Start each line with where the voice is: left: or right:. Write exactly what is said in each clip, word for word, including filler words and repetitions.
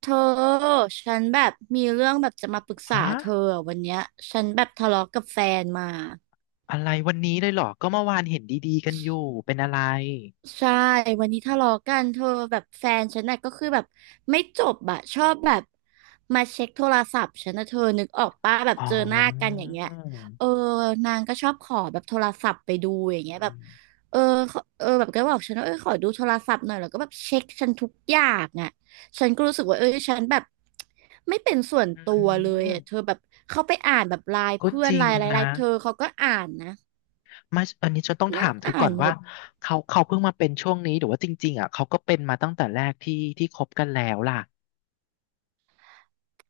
right: เธอฉันแบบมีเรื่องแบบจะมาปรึกษา
left: ฮะ
right: เธออะวันเนี้ยฉันแบบทะเลาะกับแฟนมา
left: อะไรวันนี้เลยเหรอก็เมื่อวานเห็นดีๆกันอยู่เป็นอะไร
right: ใช่วันนี้ทะเลาะกันเธอแบบแฟนฉันน่ะก็คือแบบไม่จบอะชอบแบบมาเช็คโทรศัพท์ฉันนะเธอนึกออกป้าแบบ
left: อ๋อ
right: เจอหน้ากันอย่างเงี้ยเออนางก็ชอบขอแบบโทรศัพท์ไปดูอย่างเงี้
left: อื
right: ยแบบ
left: ม
right: เออขอเออแบบก็บอกฉันว่าเออขอดูโทรศัพท์หน่อยแล้วก็แบบเช็คฉันทุกอย่างอะฉันก็รู้สึกว่าเออฉันแบบไม่เป็นส่วน
left: อื
right: ตัวเลย
left: ม
right: อะเธอแบบเข้าไปอ่านแบบไลน์
left: ก็
right: เพื่อ
left: จ
right: น
left: ริ
right: ไล
left: ง
right: น์อะไรไล
left: นะ
right: น์เธอเขาก็อ่านนะ
left: มาอันนี้ฉันต้องถา
right: นั่ง
left: มเธอ
right: อ่า
left: ก่อ
right: น
left: น
right: หม
left: ว่า
right: ด
left: เขาเขาเพิ่งมาเป็นช่วงนี้หรือว่าจริงๆอ่ะเขาก็เป็นมาตั้งแต่แรกที่ที่คบกันแล้วล่ะ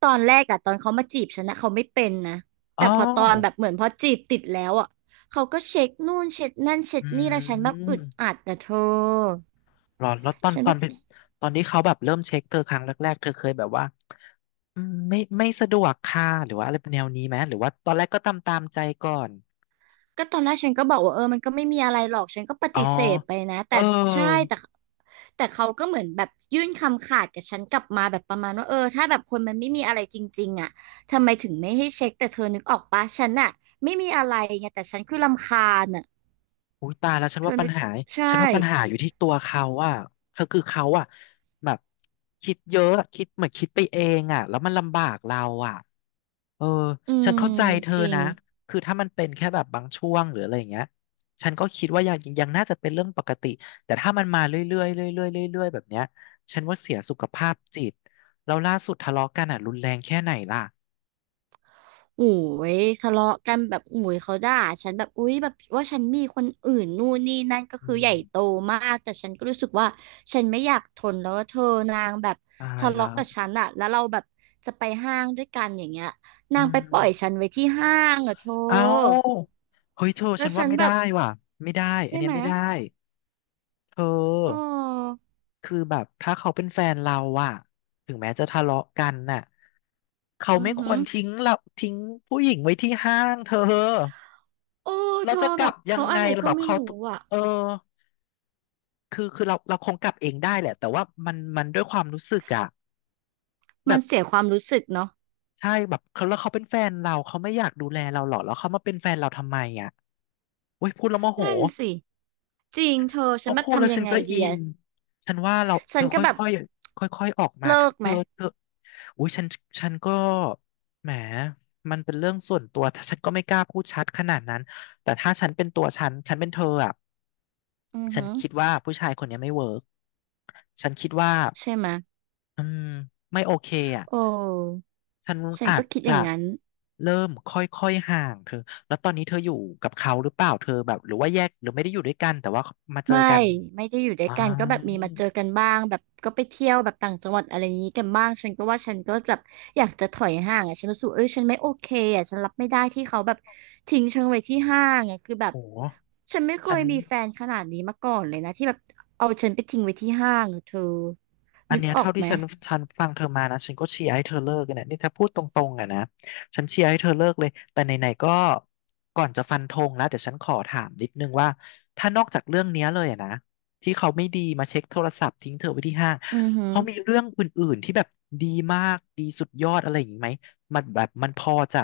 right: ตอนแรกอะตอนเขามาจีบฉันนะเขาไม่เป็นนะ
left: อ๋
right: แต่
left: อ
right: พอตอนแบบเหมือนพอจีบติดแล้วอะเขาก็เช็คนู่นเช็คนั่นเช็ค
left: อื
right: นี่แล้วฉันแบบอึ
left: ม
right: ดอัดนะเธอ
left: หรอแล้วตอน
right: ฉัน
left: ตอ
right: แบ
left: น
right: บ
left: เป็นตอนที่เขาแบบเริ่มเช็คเธอครั้งแรกๆเธอเคยแบบว่าอืมไม่ไม่สะดวกค่ะหรือว่าอะไรแนวนี้ไหมหรือว่าตอนแรกก็ตามตามใจก่อน
right: ก็ตอนแรกฉันก็บอกว่าเออมันก็ไม่มีอะไรหรอกฉันก็ป
left: อ๋อ
right: ฏิเสธไปนะ
left: เอ
right: แต่ใช่
left: อ
right: แต่แต่เขาก็เหมือนแบบยื่นคำขาดกับฉันกลับมาแบบประมาณว่าเออถ้าแบบคนมันไม่มีอะไรจริงๆอะทำไมถึงไม่ให้เช็คแต่เธอนึกออกปะฉันอะไม่มีอะไรไงแต่ฉันคือรำคาญอะ
left: อุ้ยตายแล้วฉัน
right: เธ
left: ว่า
right: อ
left: ปั
right: นึ
left: ญ
right: ก
left: หาฉัน
right: ใช่
left: ว่าปัญหาอยู่ที่ตัวเขาอ่ะเขาคือเขาอ่ะแบบคิดเยอะอะคิดเหมือนคิดไปเองอ่ะแล้วมันลำบากเราอ่ะเออ
right: อื
left: ฉัน
right: ม
left: เข้าใจเธอ
right: จริง
left: นะคือถ้ามันเป็นแค่แบบบางช่วงหรืออะไรอย่างเงี้ยฉันก็คิดว่ายังยังน่าจะเป็นเรื่องปกติแต่ถ้ามันมาเรื่อยๆเรื่อยๆเรื่อยๆแบบเนี้ยฉันว่าเสียสุขภาพจิตแล้วล่าสุดทะเลาะกันอ่ะรุนแรงแค่ไหนล่ะ
right: โอ้ยทะเลาะกันแบบโอ้ยเขาด่าฉันแบบอุ้ยแบบว่าฉันมีคนอื่นนู่นนี่นั่นก็
left: อื
right: คือใหญ่
left: ม
right: โตมากแต่ฉันก็รู้สึกว่าฉันไม่อยากทนแล้วว่าเธอนางแบบ
left: ตาย
right: ทะ
left: แล้
right: เลาะ
left: ว
right: กับฉันอะแล้วเราแบบจะไปห้างด้วยกันอย่างเงี้ย
left: อื
right: นางไปปล่อยฉัน
left: ม
right: ไว้ที่ห้างอะเธอ
left: เอาเฮ้ยเธอ
right: แล้
left: ฉั
right: ว
left: นว่า
right: ฉัน
left: ไม่
right: แบบ
left: ได้ว่ะไม่ได้อัน
right: ได้
left: เนี้ย
right: ไหม
left: ไม่ได้เธอ
right: โอ้อ
left: คือแบบถ้าเขาเป็นแฟนเราอะถึงแม้จะทะเลาะกันน่ะเขา
right: อื
left: ไม่
right: อ
left: ค
right: หื
left: ว
right: อ
left: รทิ้งเราทิ้งผู้หญิงไว้ที่ห้างเธอ
right: โอ้เธ
left: เรา
right: อ
left: จะก
right: แบ
left: ลับ
right: บ
left: ยั
right: เขา
left: ง
right: อะ
left: ไง
right: ไร
left: เรา
right: ก็
left: แบบ
right: ไม่
left: เขา
right: รู้อะ
left: เออคือคือเราเราคงกลับเองได้แหละแต่ว่ามันมันด้วยความรู้สึกอะ
right: มั
left: แบ
right: น
left: บ
right: เสียความรู้สึกเนาะ
left: ใช่แบบเขาแล้วเขาเป็นแฟนเราเขาไม่อยากดูแลเราหรอแล้วเขามาเป็นแฟนเราทำไมอะโอ้ยพูดแล้วโมโห
right: นั่นสิจริงเธอ
left: พ
right: ฉั
left: อ
right: นแบบ
left: พูดแล้ว
right: ทำยั
left: ฉั
right: ง
left: น
right: ไง
left: ก็
right: ดี
left: อิน
right: อะ
left: ฉันว่าเรา
right: ฉั
left: เธ
right: น
left: อ
right: ก็
left: ค
right: แบบ
left: ่อยๆค่อยๆออกมา
right: เลิก
left: เธ
right: ไหม
left: อเธออุ้ยฉันฉันก็แหมมันเป็นเรื่องส่วนตัวถ้าฉันก็ไม่กล้าพูดชัดขนาดนั้นแต่ถ้าฉันเป็นตัวฉัน ฉันเป็นเธออ่ะ
right: อือ
left: ฉัน
right: ฮึ
left: คิดว่าผู้ชายคนเนี้ยไม่เวิร์กฉันคิดว่า
right: ใช่ไหม
left: อืมไม่โอเคอ่ะ
right: โอ้
left: ฉัน
right: ฉัน
left: อา
right: ก็
left: จ
right: คิดอ
left: จะ
right: ย่างนั้น
left: เริ่มค่อยๆห่างเธอ แล้วตอนนี้เธออยู่กับเขาหรือเปล่าเธอแบบหรือว่าแยกหรือไม่ได้อยู่ด้วยกันแต่ว่ามาเจอ
right: ไม่
left: กัน
right: ไม่ได้อยู่ด้ว
left: อ๋อ
right: ยกันก็แบบมีมาเจอกันบ้าง แบบก็ไปเที่ยวแบบต่างจังหวัดอะไรอย่างนี้กันบ้างฉันก็ว่าฉันก็แบบอยากจะถอยห่างอ่ะฉันรู้สึกเอ้ยฉันไม่โอเคอ่ะฉันรับไม่ได้ที่เขาแบบทิ้งฉันไว้ที่ห้างอ่ะคือแบบ
left: โอ้
right: ฉันไม่เค
left: ฉั
right: ย
left: น
right: มีแฟนขนาดนี้มาก่อนเลยนะที่แบบเอาฉันไปทิ้งไว้ที่ห้างอะเธอ
left: อัน
right: นึก
left: เนี้ย
right: ออ
left: เท่า
right: ก
left: ที่
right: ไหม
left: ฉันฉันฟังเธอมานะฉันก็เชียร์ให้เธอเลิกกันเนี่ยนี่ถ้าพูดตรงๆอะนะฉันเชียร์ให้เธอเลิกเลยแต่ไหนๆก็ก่อนจะฟันธงแล้วเดี๋ยวฉันขอถามนิดนึงว่าถ้านอกจากเรื่องเนี้ยเลยอะนะที่เขาไม่ดีมาเช็คโทรศัพท์ทิ้งเธอไว้ที่ห้าง
right: อือฮึ
left: เขามีเรื่องอื่นๆที่แบบดีมากดีสุดยอดอะไรอย่างนี้ไหมมันแบบมันพอจะ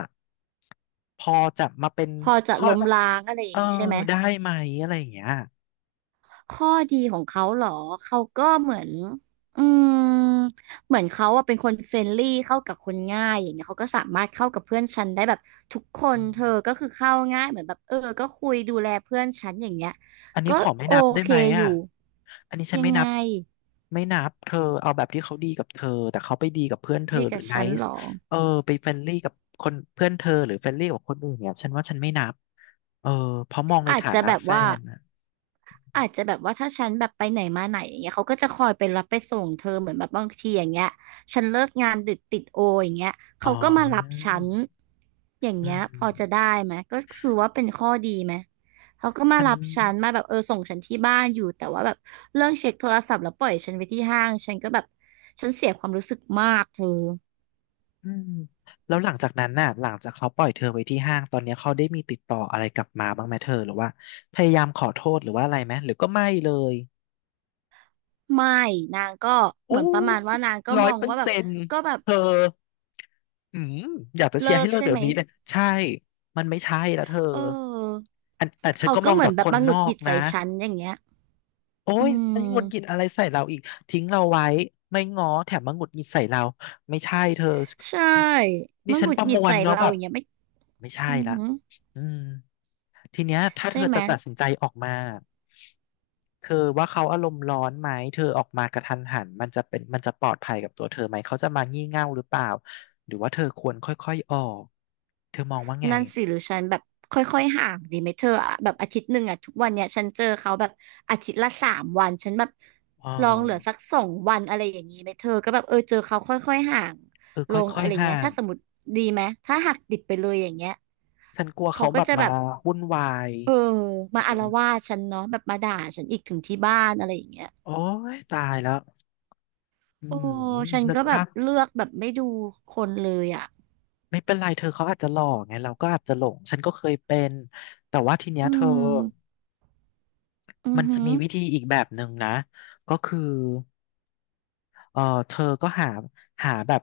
left: พอจะมาเป็น
right: พอจะ
left: ข้อ
right: ล้มล้างอะไรอ
left: เอ
right: ย่า
left: อ
right: งนี้ใช่ไหม
left: ได้ไหมอะไรอย่างเงี้ย
right: ข้อดีของเขาเหรอ เขาก็เหมือนอืมเหมือนเขาอะเป็นคนเฟรนลี่เข้ากับคนง่ายอย่างเงี้ยเขาก็สามารถเข้ากับเพื่อนฉันได้แบบทุกคน
left: อืม
right: เธอก็คือเข้าง่ายเหมือนแบบเออก็คุยดูแลเพื่อนฉันอย่างเงี้ย
left: อันนี้
right: ก็
left: ขอไม่
right: โอ
left: นับได้
right: เค
left: ไหม
right: อ
left: อ่ะ
right: ยู่
left: อันนี้ฉัน
right: ยัง
left: ไม่
right: ไง
left: นับ ไม่นับเธอเอาแบบที่เขาดีกับเธอแต่เขาไปดีกับเพื่อนเธอ
right: ดี
left: หรื
right: กั
left: อ
right: บ
left: ไน
right: ฉันเหร
left: ซ์
right: อ
left: เออไปเฟรนลี่กับคนเพื่อนเธอหรือเฟรนลี่กับคนอื่นเนี่ยฉันว่าฉันไม่นับ เออเพราะมองใน
right: อาจ
left: ฐา
right: จะ
left: นะ
right: แบบ
left: แฟ
right: ว่า
left: นอะ
right: อาจจะแบบว่าถ้าฉันแบบไปไหนมาไหนอย่างเงี้ยเขาก็จะคอยไปรับไปส่งเธอเหมือนแบบบางทีอย่างเงี้ยฉันเลิกงานดึกติดโออย่างเงี้ย
left: อ๋อ
right: เขาก็มารับฉันอย่าง
left: อื
right: เงี้ยพอจะ
left: ม
right: ได้ไหมก็คือว่าเป็นข้อดีไหมเขาก็มา
left: ฉัน
right: รับฉันมาแบบเออส่งฉันที่บ้านอยู่แต่ว่าแบบเรื่องเช็คโทรศัพท์แล้วปล่อยฉันไว้ที่ห้างฉันก็แบบฉันเสียความรู้สึกมากเธอ
left: อืมแล้วหลังจากนั้นน่ะหลังจากเขาปล่อยเธอไว้ที่ห้างตอนนี้เขาได้มีติดต่ออะไรกลับมาบ้างไหมเธอหรือว่าพยายามขอโทษหรือว่าอะไรไหมหรือก็ไม่เลย
right: ไม่นางก็เหมื
left: โอ้
right: อนประมาณว่านางก็
left: ร้อ
right: ม
left: ย
right: อง
left: เปอ
right: ว่า
left: ร์
right: แบบ
left: เซ็นต์
right: ก็แบบ
left: เธอ อืมอยากจะเชียร์
right: เลิ
left: ให้
right: ก
left: เลิก
right: ใช่
left: เดี๋ย
right: ไหม
left: วนี้เลยใช่มันไม่ใช่แล้วเธอ
right: เออ
left: อันแต่ฉัน
right: เขา
left: ก็ม
right: ก็
left: อง
right: เหมือ
left: จา
right: น
left: ก
right: แบ
left: ค
right: บ
left: น
right: มาห
left: น
right: งุด
left: อ
right: ห
left: ก
right: งิดใส่
left: นะ
right: ฉันอย่างเงี้ย
left: โอ้
right: อื
left: ยมันหงุดหงิด
right: ม
left: อะไรใส่เราอีกทิ้งเราไว้ไม่ง้อแถมมาหงุดหงิดใส่เราไม่ใช่เธอ
right: ใช่
left: นี่
right: มัน
left: ฉั
right: ห
left: น
right: งุ
left: ป
right: ด
left: ระ
right: หงิ
left: ม
right: ด
left: วล
right: ใส่
left: แล้ว
right: เรา
left: แบ
right: อ
left: บ
right: ย่างเงี้ยไม่
left: ไม่ใช่
right: อือ
left: ละ
right: หือ
left: อืมทีเนี้ยถ้าเธ
right: ใช่
left: อ
right: ไหม
left: จะตัดสินใจออกมาเธอว่าเขาอารมณ์ร้อนไหมเธอออกมากระทันหันมันจะเป็นมันจะปลอดภัยกับตัวเธอไหมเขาจะมางี่เง่าหรือเปล่าหรือว่าเธอควรค่อยๆออกเธอมองว่าไง
right: นั่นสิหรือฉันแบบค่อยๆห่างดีไหมเธออะแบบอาทิตย์หนึ่งอะทุกวันเนี่ยฉันเจอเขาแบบอาทิตย์ละสามวันฉันแบบ
left: อ๋อ
right: ลองเหลือสักสองวันอะไรอย่างนี้ไหมเธอก็แบบเออเจอเขาค่อยๆห่าง
left: เออค
right: ลง
left: ่อ
right: อะ
left: ย
right: ไร
left: ๆห่า
right: เงี้ย
left: ง
right: ถ้าสมมติดีไหมถ้าหักดิบไปเลยอย่างเงี้ย
left: ฉันกลัว
right: เขา
left: เขา
right: ก็
left: แบบ
right: จะ
left: มา
right: แบบ
left: วุ่นวาย
right: เออ
left: เอ
right: มา
left: อ
right: อาละวาดฉันเนาะแบบมาด่าฉันอีกถึงที่บ้านอะไรอย่างเงี้ย
left: โอ้ยตายแล้วอื
right: โอ้
left: ม
right: ฉัน
left: นึก
right: ก็แบ
left: ภา
right: บ
left: พ
right: เลือกแบบไม่ดูคนเลยอ่ะ
left: ไม่เป็นไรเธอเขาอาจจะหลอกไงเราก็อาจจะหลงฉันก็เคยเป็นแต่ว่าทีเนี้ย
right: อื
left: เธอ
right: มอื
left: มั
right: อ
left: นจะ
right: หือ
left: มีวิธีอีกแบบหนึ่งนะก็คือ เออเธอก็หาหาแบบ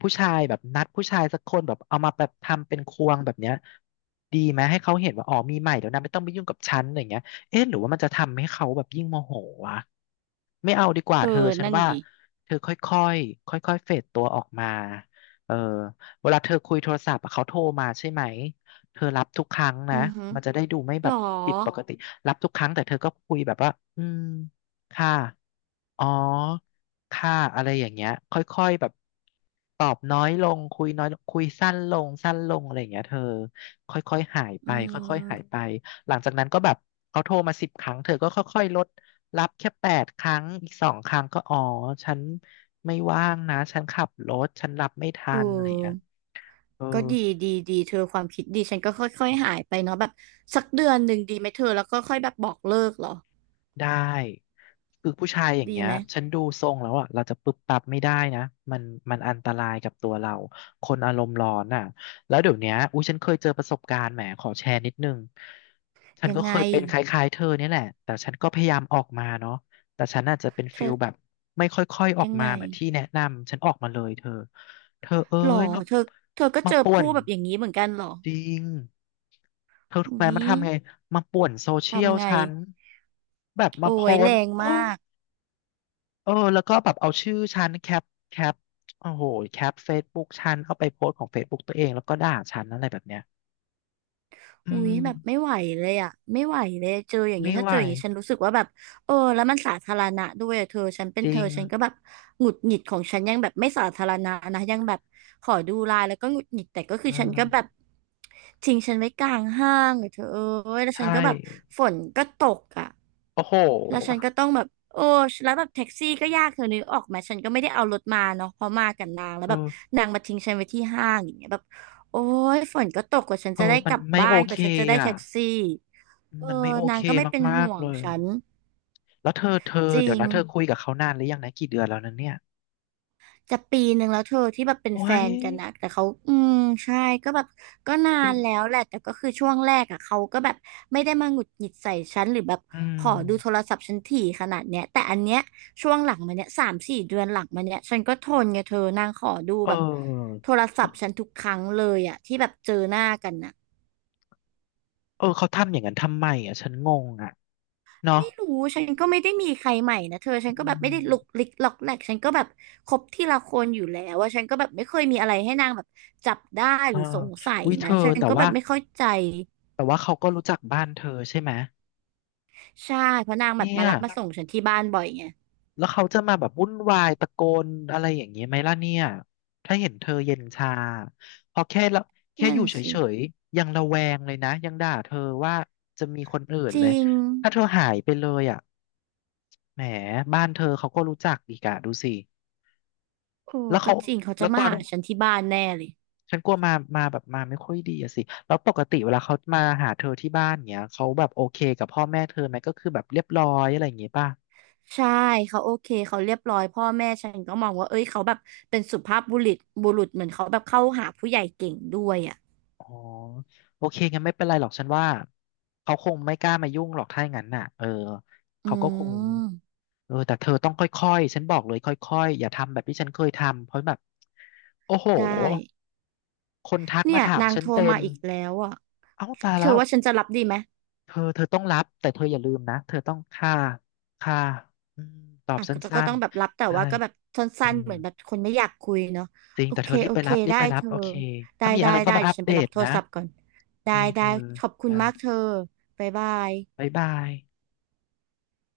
left: ผู้ชายแบบนัดผู้ชายสักคนแบบเอามาแบบทำเป็นควงแบบเนี้ยดีไหมให้เขาเห็นว่าอ๋อมีใหม่เดี๋ยวนะไม่ต้องไปยุ่งกับฉันอะไรย่างเงี้ยเอ๊ะหรือว่ามันจะทำให้เขาแบบยิ่งโมโหวะไม่เอาดีกว่า
right: เอ
left: เธอ
right: อ
left: ฉัน
right: นั่น
left: ว่า
right: ดิ
left: เธอค่อยๆค่อยๆเฟดตัวออกมาเออเวลาเธอคุยโทรศัพท์อะเขาโทรมาใช่ไหมเธอรับทุกครั้งนะ
right: อือหือ
left: มันจะได้ดูไม่แบ
right: หร
left: บ
right: อ
left: ผิดปกติรับทุกครั้งแต่เธอก็คุยแบบว่าอืมค่ะ อ๋อค่ะอะไรอย่างเงี้ยค่อยๆแบบตอบน้อยลงคุยน้อยลงคุยสั้นลงสั้นลงอะไรอย่างเงี้ยเธอค่อยๆหายไป
right: อื
left: ค่อย
right: ม
left: ๆหายไปหลังจากนั้นก็แบบเขาโทรมาสิบครั้งเธอก็ค่อยๆลดรับแค่แปดครั้งอีกสองครั้งก็อ๋อฉันไม่ว่างนะฉันขับรถฉันรับไม่ทั
right: เอ
left: นอะไรอย่างเงี้ย
right: อ
left: เออ
right: ก็ดีดีดีเธอความคิดดีฉันก็ค่อยๆหายไปเนาะแบบสักเดือนหนึ่งดีไหมเธอแล้วก็ค่อยแบบบอกเลิกเหรอ
left: ได้คือผู้ชายอย่าง
right: ดี
left: เงี้ย
right: ไหม
left: ฉันดูทรงแล้วอ่ะเราจะปึ๊บปั๊บไม่ได้นะมันมันอันตรายกับตัวเราคนอารมณ์ร้อนอ่ะแล้วเดี๋ยวเนี้ยอุ้ยฉันเคยเจอประสบการณ์แหมขอแชร์นิดนึงฉัน
right: ยัง
left: ก็
right: ไง
left: เคยเป็นคล้ายๆเธอเนี่ยแหละแต่ฉันก็พยายามออกมาเนาะแต่ฉันอาจจะเป็น
right: เธ
left: ฟิ
right: อ
left: ลแบบไม่ค่อยๆออก
right: ยัง
left: มา
right: ไง
left: เหมือนที่แนะนำฉันออกมาเลยเธอเธอเอ้
right: หรอ
left: ยมา
right: เธอเธอก็
left: มา
right: เจอ
left: ป่ว
right: ผู้
left: น
right: แบบอย่างนี้เหมือนกันเหรอ
left: จริง เธอถูกไหมมัน
right: วิ
left: ทำไง มาป่วนโซเชียล
right: ทำไง
left: ฉันแบบมา
right: โอ้
left: โพ
right: ย
left: ส
right: แร
left: ต์
right: งมา
left: โอ้
right: ก
left: เออแล้วก็แบบเอาชื่อฉันแคปแคปโอ้โหแคปเฟซบุ๊กฉันเอาไปโพสต์ของเฟซบุ๊กตัวเองแล้วก็ด่าฉันอะไรแบบเนี้ยอื
right: อุ๊ยแบบไม่
left: ม
right: ไหวเลยอ่ะไม่ไหวเลยเจออย่างเงี้
left: ไม่
right: ยถ้า
left: ไหว
right: เจออย่างงี้ฉันรู้สึกว่าแบบเออแล้วมันสาธารณะด้วยอะเธอฉันเป็
left: จ
right: นเธ
left: ริ
right: อ
left: ง
right: ฉันก็แบบหงุดหงิดของฉันยังแบบไม่สาธารณะนะยังแบบขอดูไลน์แล้วก็หงุดหงิดแต่ก็คื
left: เอ
right: อฉันก็แบบ
left: อ
right: ทิ้งฉันไว้กลางห้างอะเธอเอ้ยแล้วฉั
left: ใช่
right: นก็แบบฝนก็ตกอ่ะ
left: โอ้โห
right: แล้วฉันก็ต้องแบบโอ้แล้วแบบแท็กซี่ก็ยากเธอนึกออกไหมฉันก็ไม่ได้เอารถมาเนาะเพราะมากับนาง
left: เธ
right: แล้วแบบ
left: อ
right: นางมาทิ้งฉันไว้ที่ห้างอย่างเงี้ยแบบโอ้ยฝนก็ตกกว่าฉัน
left: เธ
right: จะ
left: อ
right: ได้
left: มั
right: ก
left: น
right: ลับ
left: ไม่
right: บ้า
left: โอ
right: นก
left: เค
right: ว่าฉันจะได้
left: อ่ะ
right: แท็กซี่เออ
left: มันไม่โอ
right: นา
left: เค
right: งก็ไม่เป็น
left: มา
right: ห่
left: ก
right: ว
left: ๆเล
right: ง
left: ย
right: ฉัน
left: แล้วเธอเธอ
right: จริ
left: เดี๋ยว
right: ง
left: นะเธอคุยกับเขานานหรือยังนะกี่เดือนแล้วนะเนี่ย
right: จะปีหนึ่งแล้วเธอที่แบบเป็น
left: โอ้
right: แฟ
left: ย
right: นกันนะแต่เขาอืมใช่ก็แบบก็นานแล้วแหละแต่ก็คือช่วงแรกอ่ะเขาก็แบบไม่ได้มาหงุดหงิดใส่ฉันหรือแบบ
left: อื
right: ขอดูโท
left: ม
right: รศัพท์ฉันถี่ขนาดเนี้ยแต่อันเนี้ยช่วงหลังมาเนี้ยสามสี่เดือนหลังมาเนี้ยฉันก็ทนไงเธอนางขอดู
left: เ
right: แบบ
left: ออ
right: โทรศัพท์ฉันทุกครั้งเลยอ่ะที่แบบเจอหน้ากันน่ะ
left: เออเขาทำอย่างนั้นทำไมอ่ะฉันงงอ่ะเนาะ
right: ไม่รู้ฉันก็ไม่ได้มีใครใหม่นะเธอฉัน
left: อื
right: ก็แบบไม่
left: ม
right: ได้ลุกลิกล็อกแหลกฉันก็แบบคบทีละคนอยู่แล้วว่าฉันก็แบบไม่เคยมีอะไรให้นางแบบจับได้
left: เอ
right: ห
left: อ
right: รือสงสัย
left: วิเธ
right: นะ
left: อ
right: ฉัน
left: แต่
right: ก็แบ
left: ว่า
right: บไม่เข้าใจ
left: แต่ว่าเขาก็รู้จักบ้านเธอใช่ไหม
right: ใช่เพราะนางแบบ
left: เนี่
right: มา
left: ย
right: รับมาส่งฉันที่บ้านบ่อยไง
left: แล้วเขาจะมาแบบวุ่นวายตะโกนอะไรอย่างเงี้ยไหมล่ะเนี่ยถ้าเห็นเธอเย็นชาพอแค่ละแค่
right: นั่
left: อ
right: น
left: ยู่เฉ
right: สิ
left: ยๆยังระแวงเลยนะยังด่าเธอว่าจะมีคนอื่น
right: จ
left: เลย
right: ริง
left: ถ้าเธอหายไปเลยอ่ะแหมบ้านเธอเขาก็รู้จักอีกอะดูสิ
right: โอ้
left: แล้ว
right: ก็
left: เขา
right: จริงเขาจะ
left: แล้วต
right: มา
left: อน
right: หาฉันที่บ้านแน่เลย
left: ฉันกลัวมามาแบบมาไม่ค่อยดีอะสิแล้วปกติเวลาเขามาหาเธอที่บ้านเนี้ยเขาแบบโอเคกับพ่อแม่เธอไหมก็คือแบบเรียบร้อยอะไรอย่างงี้ป่ะ
right: ใช่เขาโอเคเขาเรียบร้อยพ่อแม่ฉันก็มองว่าเอ้ยเขาแบบเป็นสุภาพบุรุษบุรุษเหมือนเขาแบบเข้าหาผู้ใหญ่เก่งด้วยอ่ะ
left: อ๋อโอเคงั้นไม่เป็นไรหรอกฉันว่าเขาคงไม่กล้ามายุ่งหรอกถ้าอย่างนั้นน่ะเออ
right: อื
left: เขาก็คง
right: ม
left: เออแต่เธอต้องค่อยๆฉันบอกเลยค่อยๆอย่าทำแบบที่ฉันเคยทำเพราะแบบโอ้โห
right: ได้
left: คนทัก
right: เนี่
left: มา
right: ย
left: ถาม
right: นาง
left: ฉัน
right: โทร
left: เต็
right: มา
left: ม
right: อีกแล้วอ่ะ
left: เอ้าตาย
right: เธ
left: แล้
right: อ
left: ว
right: ว่าฉันจะรับดีไหม
left: เธอเธอต้องรับแต่เธออย่าลืมนะเธอต้องค่าค่าอืมตอบ
right: อ่ะ
left: ส
right: ก็
left: ั้
right: ก็ต้
left: น
right: องแบบรับแต่
left: ๆได้
right: ว่าก็แบบส
left: เออ
right: ั้นๆเหมือนแบบคนไม่อยากคุยเนาะ
left: จริง
right: โอ
left: แต่
right: เค
left: เธอรีบ
right: โอ
left: ไป
right: เค
left: รับรีบ
right: ได้
left: ไปรั
right: เธ
left: บ
right: อ
left: โอเค
right: ได้
left: ถ้ามี
right: ได้
left: อะไรก็
right: ได้
left: มา
right: เดี๋
left: อั
right: ยว
left: ป
right: ฉัน
left: เด
right: ไปรั
left: ต
right: บโทร
left: นะ
right: ศัพท์ก่อน
left: โอเค
right: ได้
left: เธ
right: ได้
left: อ
right: ขอบคุณ
left: จ้า
right: มากเธอบ๊ายบาย
left: บ๊ายบาย